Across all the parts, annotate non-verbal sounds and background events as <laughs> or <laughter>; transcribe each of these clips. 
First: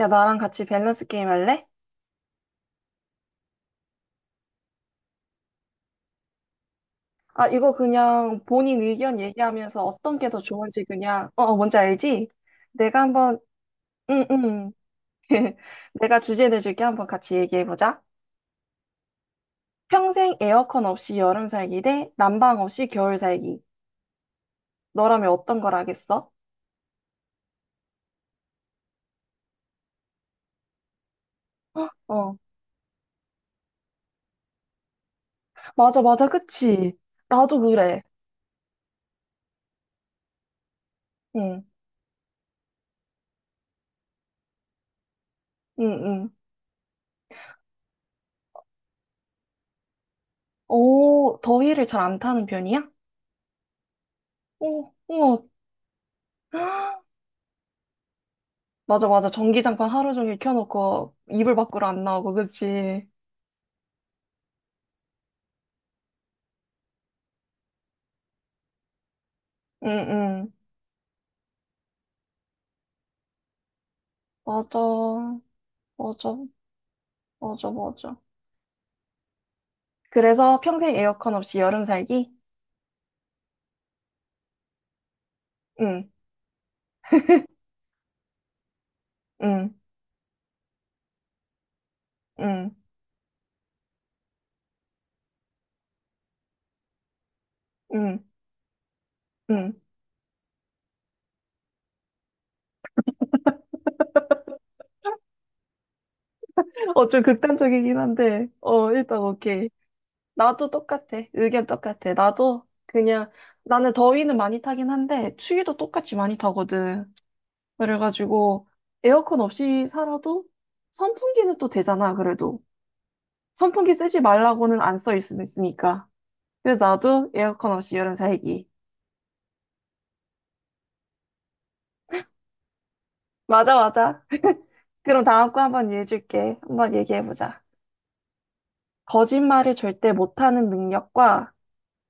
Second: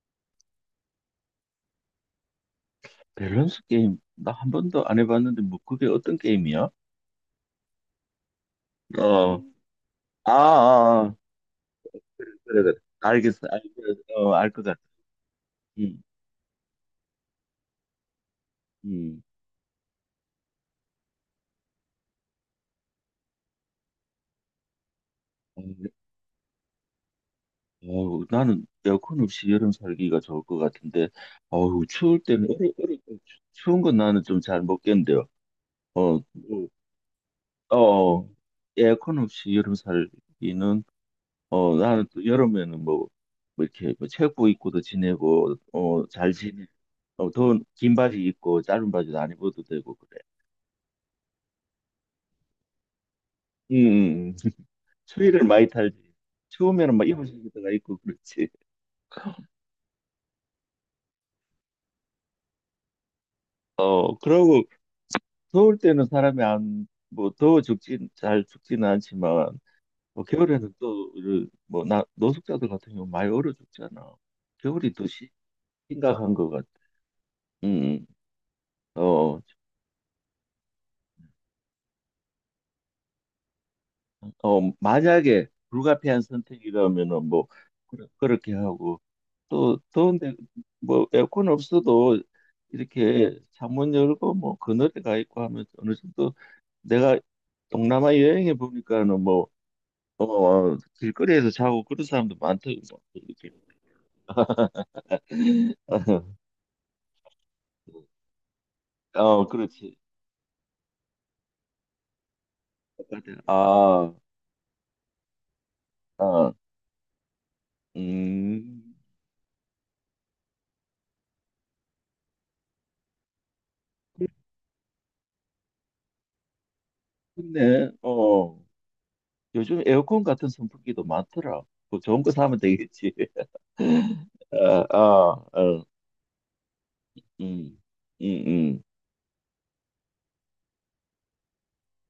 야, 나랑 같이 밸런스 게임 할래? 밸런스 게임 나 한 번도 안 해봤는데 뭐 그게 어떤 게임이야? 아, 이거 그냥 본인 의견 어, 얘기하면서 어떤 게 아, 아, 더 좋은지 아. 그냥, 뭔지 알지? 그래, 그래. 내가 한번, 알겠어. 응, 알어알것 응. 같아. <laughs> 음, 내가 주제 내줄게. 한번 같이 얘기해보자. 음. 평생 에어컨 없이 여름 살기 대 난방 없이 겨울 살기. 너라면 어떤 어, 걸 하겠어? 어, 나는 에어컨 없이 여름 살기가 좋을 것 같은데 어우 <gasps> 추울 어, 때는 추운 건 나는 좀 잘 못 견뎌. 맞아, 어, 맞아, 그치? 나도 어, 그래. 어, 에어컨 없이 여름 살기는 응, 나는 또 여름에는 뭐, 뭐 이렇게 뭐 체육복 입고도 지내고 응, 응. 어잘 지내. 어, 더 긴 바지 입고 짧은 바지도 안 입어도 되고 그래. 오, 더위를 잘 안 타는 편이야? 응응응. 오, 우와. 추위를 많이 탈지. 추우면은 <gasps> 막입불속다가 입고 그렇지. 맞아, 맞아. 전기장판 하루 종일 켜놓고 이불 밖으로 안 나오고, 그치? 어, 그러고 더울 때는 사람이 안, 뭐 더워 죽진 잘 죽지는 않지만 응, 뭐 응. 겨울에는 또뭐나 노숙자들 같은 경우 많이 얼어 죽잖아. 겨울이 맞아. 심각한 맞아. 것 같아. 맞아, 응응. 맞아. 어. 그래서 평생 에어컨 없이 여름 살기? 어, 만약에 응, 불가피한 선택이라면은 뭐 그렇게 하고 응, 또 더운데 뭐 에어컨 없어도 응, 이렇게 창문 열고 뭐 그늘에 가 있고 하면 어느 정도 내가 동남아 응, 여행해 보니까는 뭐 응. 어, 길거리에서 자고 그런 사람도 많더라고 뭐 이렇게 <laughs> 어, 좀 극단적이긴 한데, 어, 일단 어 오케이. 그렇지. 나도 똑같아. 의견 똑같아. 나도 그냥, 바깥에. 나는 아, 더위는 많이 타긴 한데, 추위도 똑같이 많이 아, 타거든. 그래가지고, 음 에어컨 없이 살아도 선풍기는 또 되잖아, 그래도. 선풍기 쓰지 말라고는 안 써 있으니까. 그래서 나도 에어컨 근데 없이 여름 어 살기. 요즘 에어컨 같은 선풍기도 많더라. 뭐 좋은 거 사면 되겠지. 맞아, 맞아. 아, 아, 그럼 다음 거 어, 한번 얘기해줄게. 한번 얘기해보자. 음, 음, 음, 거짓말을 절대 못하는 능력과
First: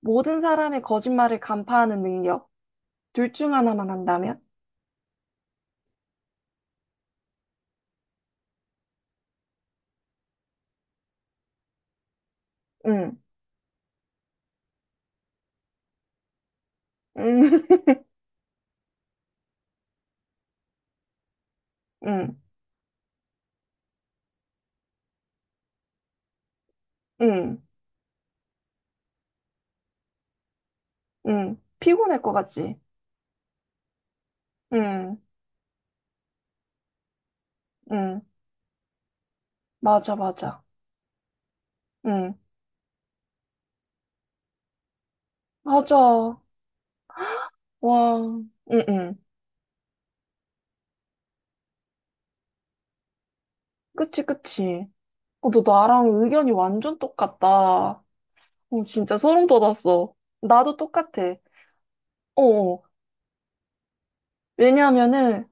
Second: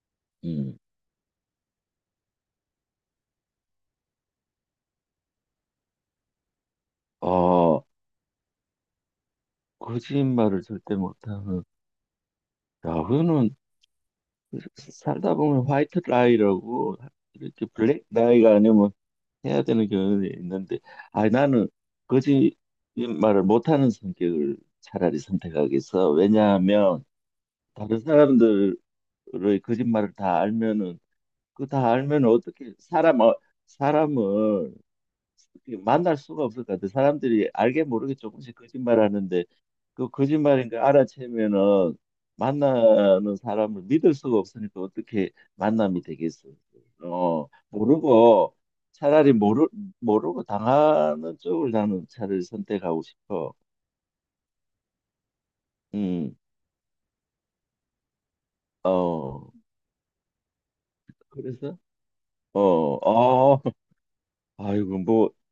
모든 음. 사람의 거짓말을 간파하는 능력. 둘 중 하나만 한다면? 어, 거짓말을 절대 못하는. 야, 응, 그거는 살다 보면 화이트 라이라고, 응, 이렇게 <laughs> 블랙 라이가 아니면 해야 되는 경우가 있는데, 아, 나는 응, 거짓말을 못하는 성격을 차라리 선택하겠어. 왜냐하면 응, 다른 사람들의 거짓말을 다 알면은 응. 그 다 피곤할 알면 것 어떻게 같지? 사람을 응, 만날 수가 없을 것 같아. 사람들이 알게 모르게 응. 조금씩 거짓말하는데 그 맞아, 맞아. 거짓말인 걸 알아채면은 응, 만나는 사람을 믿을 수가 없으니까 어떻게 만남이 맞아. 되겠어? 어, 와, 모르고 응, 응. 차라리 모르 모르고 당하는 쪽을 나는 차라리 선택하고 싶어. 그치, 그치. 어, 너 나랑 음, 의견이 완전 똑같다. 어, 진짜 소름 어, 돋았어. 나도 똑같아. 그래서 어, 어, 어. 어, <laughs> 아이고 뭐, 왜냐하면은,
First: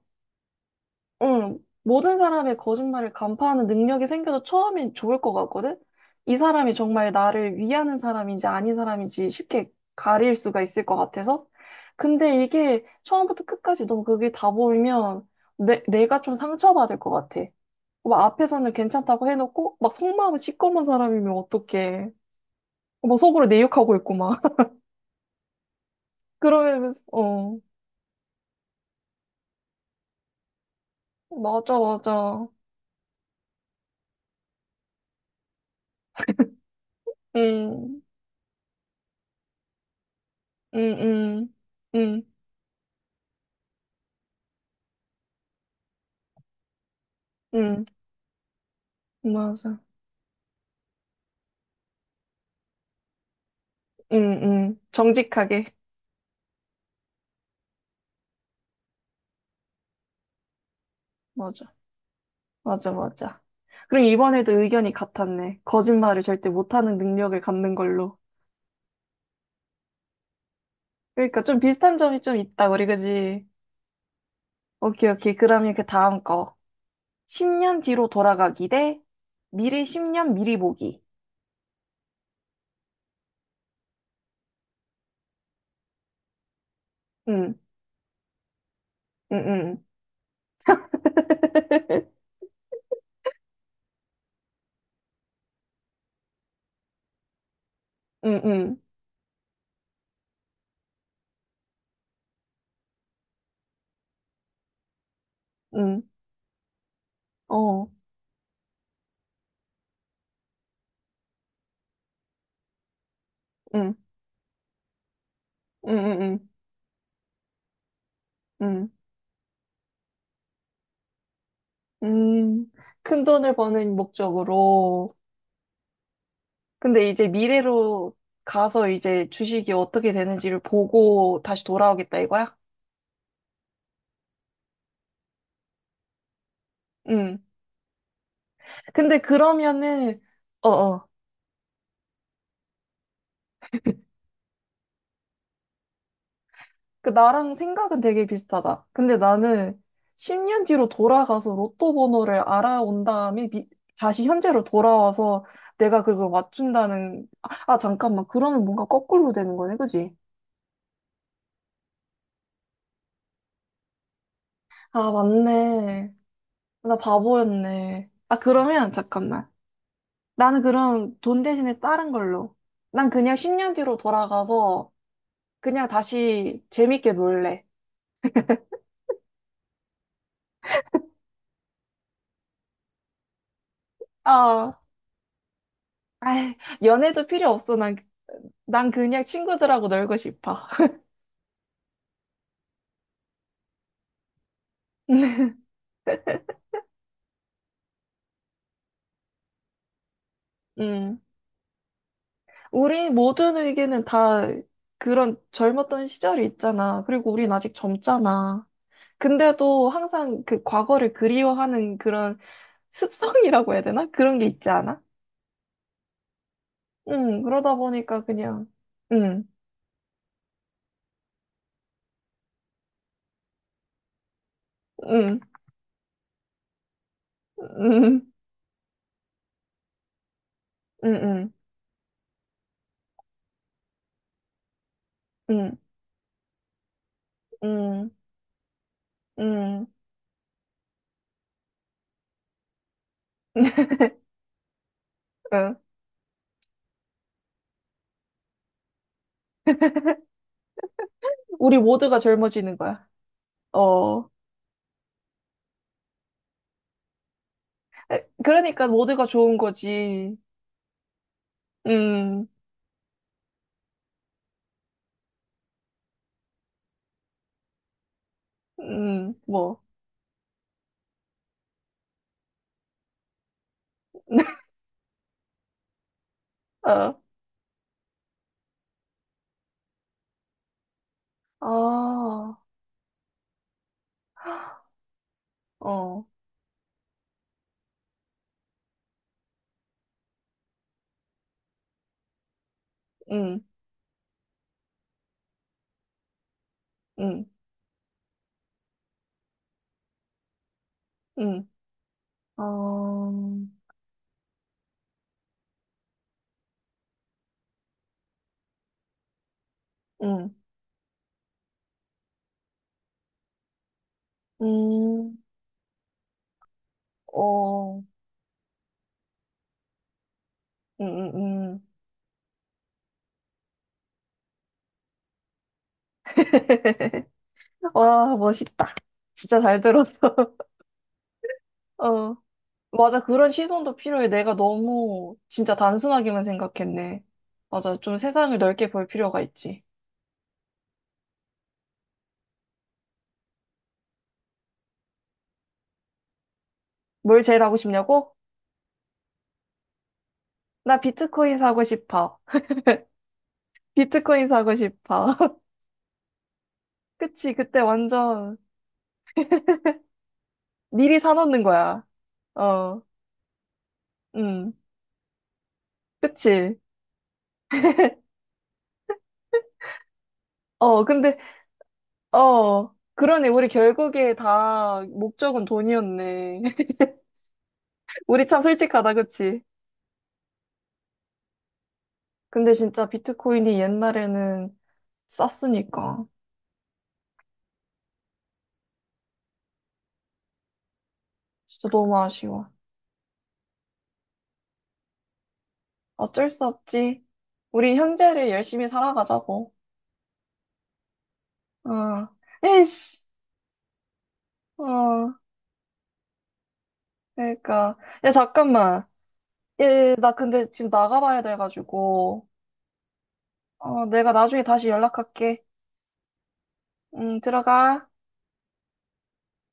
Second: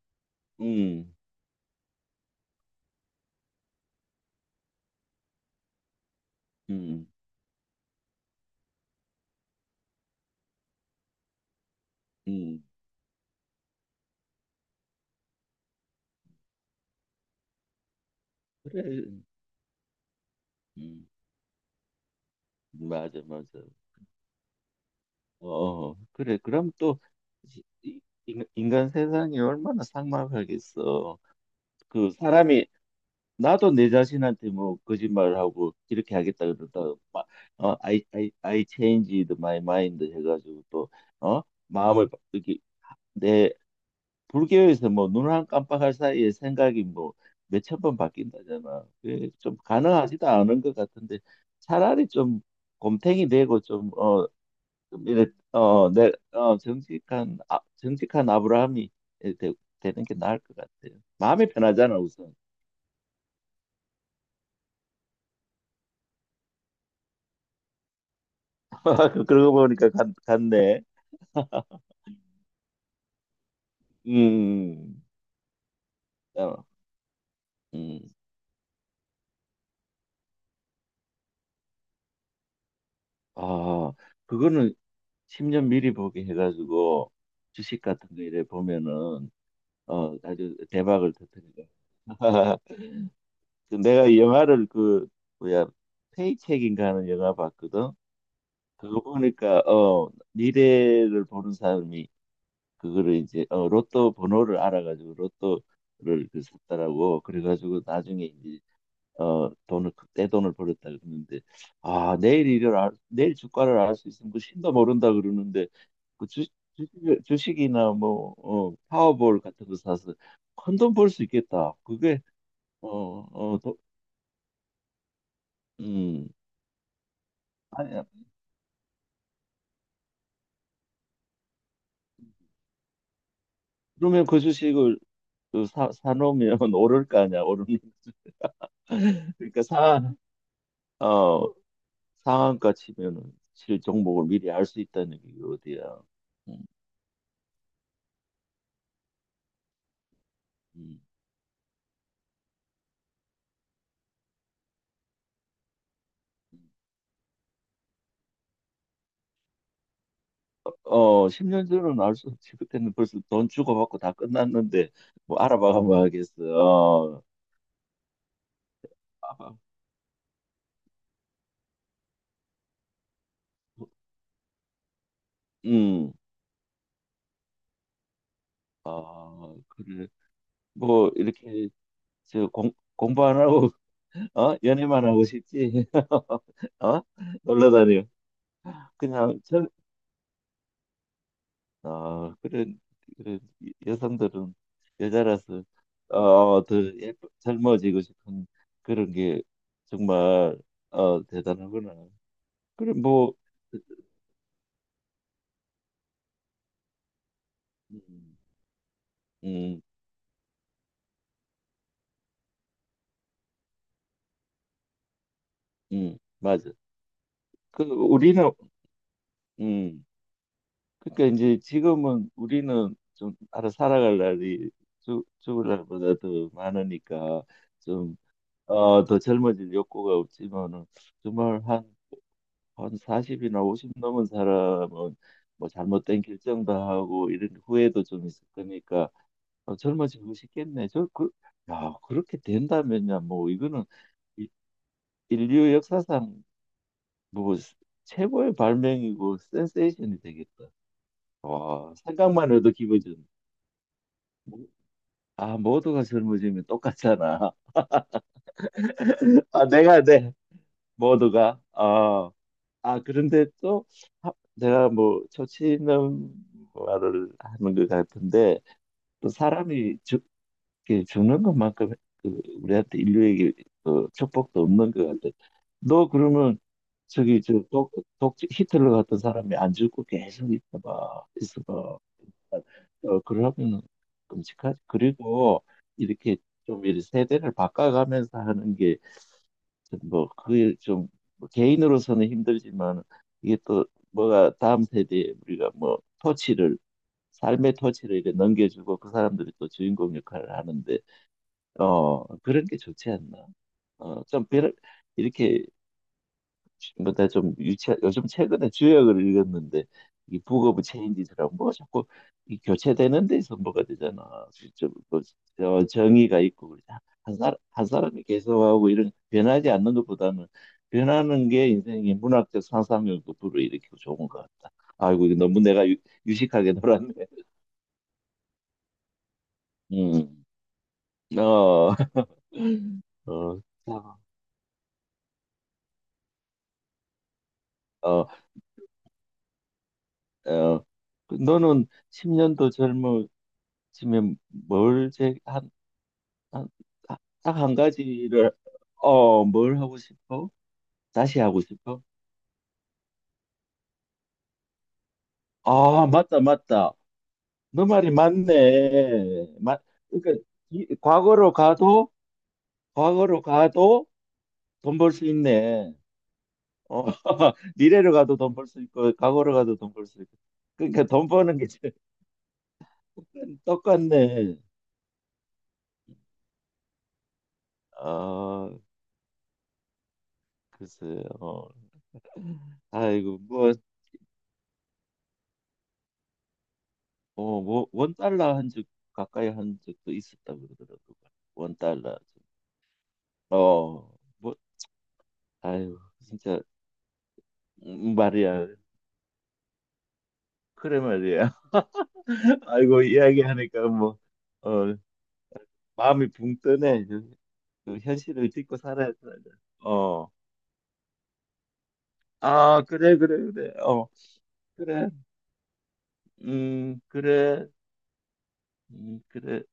음, 응, 모든 사람의 거짓말을 간파하는 능력이 생겨서 처음엔 좋을 것 같거든? 이 사람이 음, 정말 나를 위하는 사람인지 아닌 사람인지 쉽게 가릴 수가 있을 것 같아서. 근데 음, 이게 처음부터 끝까지 너무 그게 다 보이면 내가 좀 상처받을 것 같아. 막 앞에서는 그래, 괜찮다고 해놓고, 막 속마음은 시꺼먼 음, 사람이면 어떡해. 막 맞아, 속으로 맞아. 내 욕하고 있고 막. <laughs> 어, 그래. 그럼 그러면, 또 어. 이- 이- 인간 세상이 얼마나 삭막하겠어. 맞아, 그 맞아. 사람이 나도 내 자신한테 뭐 거짓말을 하고 이렇게 하겠다 그러다 막 어, 응, I changed my mind 해가지고 응, 또 어? 응, 응, 이렇게 내 불교에서 뭐 눈 한 깜빡할 사이에 생각이 뭐 몇 천 응, 번 바뀐다잖아. 그게 좀 맞아. 가능하지도 않은 것 같은데 차라리 좀 곰탱이 되고 좀 어, 응, 응. 이래 정직하게. 어, 내, 어, 정직한 아, 정직한 아브라함이 되, 되는 게 나을 것 같아요. 마음이 맞아. 편하잖아 우선. 맞아, 맞아. 그럼 이번에도 의견이 같았네. 거짓말을 절대 못하는 능력을 갖는 걸로. <laughs> 그러고 보니까 갔네. 그러니까 좀 비슷한 점이 좀 있다, 우리 그지? 음, 오케이, 오케이. 그러면 그 다음 거. 어, 10년 음, 뒤로 돌아가기 대 미래 10년 미리 보기. 아, 그거는 10년 미리 보게 해가지고 응, 주식 같은 거 이래 보면은 응, 응. 어 아주 대박을 터뜨리고. <laughs> <laughs> 그 내가 이 영화를 그 뭐야 페이첵인가 하는 영화 봤거든. 응, 응, 그거 보니까 어 미래를 보는 사람이 그거를 이제 어, 로또 번호를 알아가지고 응, 로또를 그 샀다라고 그래가지고 어, 나중에 이제 어 돈을 그 떼돈을 벌었다 그러는데 아 내일 주가를 응, 알 수 있으면 그 신도 모른다 그러는데 응, 응, 그 주, 응, 주식, 주식이나 뭐 어, 응, 파워볼 같은 거 사서 큰 돈 벌 수 있겠다. 그게 음, 큰 돈을 어어음 버는 목적으로, 근데 이제 아니야. 미래로 가서 이제 주식이 어떻게 되는지를 보고 다시 돌아오겠다 이거야? 그러면 그 주식을 사놓으면 <laughs> 오를 거 음. 아니야 오르는. 근데 <laughs> 그러니까 사, 그러면은, 어어. 어, 상한가 치면은 실 종목을 미리 알 수 있다는 게 어디야. 음, 그 나랑 생각은 되게 비슷하다. 근데 나는 10년 뒤로 음. 돌아가서 로또 번호를 알아온 다음에 미- 다시 현재로 돌아와서 내가 그걸 맞춘다는, 잠깐만. 그러면 뭔가 거꾸로 되는 거네, 그지? 어, 10년 전은 알 수 없지. 그때는 벌써 돈 주고받고 다 끝났는데, 아, 뭐, 알아봐가면 맞네. 하겠어. 나 어, 바보였네. 아, 그러면 잠깐만. 아, 나는 그럼 돈 대신에 다른 걸로. 난 그냥 10년 뒤로 돌아가서 그냥 음, 다시 재밌게 놀래. 아, 그래. 뭐, 이렇게, 저, 공부 안 하고, <laughs> 어? 아, 연애만 하고 싶지? 아이, <laughs> 어? 연애도 필요 놀러 없어. 난, 다녀. 난 그냥 그냥, 저, 친구들하고 놀고 싶어. 아, 그래, 그래, 여성들은 <laughs> 여자라서, 어, 더 예뻐, 젊어지고 싶은 그런 게 정말, 음. 어, 대단하구나. 그래, 우리 뭐, 모든 의견은 다 그런 젊었던 시절이 있잖아. 그리고 우린 아직 음, 젊잖아. 음, 근데도 항상 그 과거를 그리워하는 그런 습성이라고 해야 되나? 그런 게 있지 않아? 맞아. 응, 그러다 그, 보니까 우리는, 그냥, 응, 음, 그러니까 이제 지금은 우리는 좀 알아 살아갈 날이 응, 죽을 날보다 더 많으니까 좀, 응, 어, 더 젊어질 욕구가 없지만은 응, 응. 정말 한 40이나 50 넘은 사람은 뭐 응, 잘못된 결정도 하고 이런 후회도 응, 좀 있을 거니까 어, 응, 젊어지고 싶겠네. 저 그, 야, 그렇게 된다면야 뭐 이거는 이- 인류 응. 역사상 뭐 최고의 발명이고 센세이션이 되겠다. 우리 와, 모두가 생각만 해도 젊어지는 기분 거야. 좋네. 어. 모- 아, 모두가 젊어지면 똑같잖아. 에, 그러니까 모두가 <laughs> 좋은 아, 내가 내 거지. 모두가 아, 음, 아 그런데 또 내가 뭐 조치는 말을 하는 것 같은데 또 뭐. 사람이 이렇게 죽는 것만큼 그 우리한테 인류에게 그 축복도 <laughs> 없는 것 같아. 너 그러면 어, 저기 독 히틀러 같은 사람이 안 죽고 계속 있어봐. 아, 어, 그러면 끔찍하지. 그리고 어, 이렇게 좀 이렇게 세대를 바꿔가면서 하는 게뭐 그게 좀뭐 개인으로서는 힘들지만 이게 음, 또 뭐가 다음 세대에 우리가 뭐 토치를 음, 삶의 토치를 이렇게 넘겨주고 그 사람들이 또 주인공 역할을 하는데. 음, 어, 그런 게 좋지 않나? 어, 어, 좀 별, 이렇게, 뭐다 좀 유치, 요즘 최근에 주역을 읽었는데, 이 음, 북 오브 체인지처고뭐 자꾸 이 교체되는 데서 뭐가 되잖아. 좀, 뭐, 음, 저 정의가 있고, 그러자. 한 사람, 한 어, 사람이 계속하고 이런 변하지 않는 것보다는 변하는 게 음. 인생의 문학적 상상력도 불어일으키고 좋은 것 같다. 아이고, 이거 너무 식하게 <laughs> 놀았네. 와, 멋있다. 진짜 잘 들었어. 음, <laughs> 어, <laughs> 어. 맞아, 그런 어, 시선도 필요해. 내가 너무 진짜 단순하게만 생각했네. 맞아, 좀 어. 세상을 넓게 볼 필요가 있지. 어, 그 너는 10년도 젊어지면 뭘 제, 한, 한, 아, 뭘 딱 제일 한 하고 싶냐고? 가지를, 어, 뭘 하고 싶어? 나 다시 비트코인 하고 사고 싶어? 싶어. <laughs> 비트코인 사고 싶어. <laughs> 아, 맞다, 맞다. 그치, 그때 너 말이 완전 맞네. 그러니까, 이, 미리 과거로 사놓는 거야. 가도, 어, 과거로 가도 음, 돈 벌 수 있네. 그치. 어, <laughs> 미래로 가도 돈 벌 수 있고, 과거로 가도 돈 벌 수 있고. 어, 그러니까 돈 근데, 버는 게 제일 어, 그러네. <laughs> 우리 결국에 똑같네. 다 목적은 돈이었네. <laughs> 우리 참 아, 솔직하다, 그치? 글쎄요. 근데 진짜 아이고, 뭐, 비트코인이 옛날에는 쌌으니까. 어, 뭐, 원 달러 한 적 가까이 한 적도 있었다 그러더라고. 원 진짜 너무 달러. 아쉬워. 어, 뭐, 아유, 어쩔 진짜 수 없지. 우리 현재를 말이야. 열심히 살아가자고. 그래 말이야. 어. <laughs> 아이고 에이씨. 이야기하니까 뭐, 어, 어. 마음이 붕 뜨네. 그, 그러니까. 그 야, 현실을 딛고 잠깐만. 살아야 돼. 예, 어, 나 근데 지금 나가봐야 돼가지고. 아, 그래, 그래, 그래. 어, 어, 내가 나중에 다시 그래. 연락할게. 응, 그래. 들어가. 그래.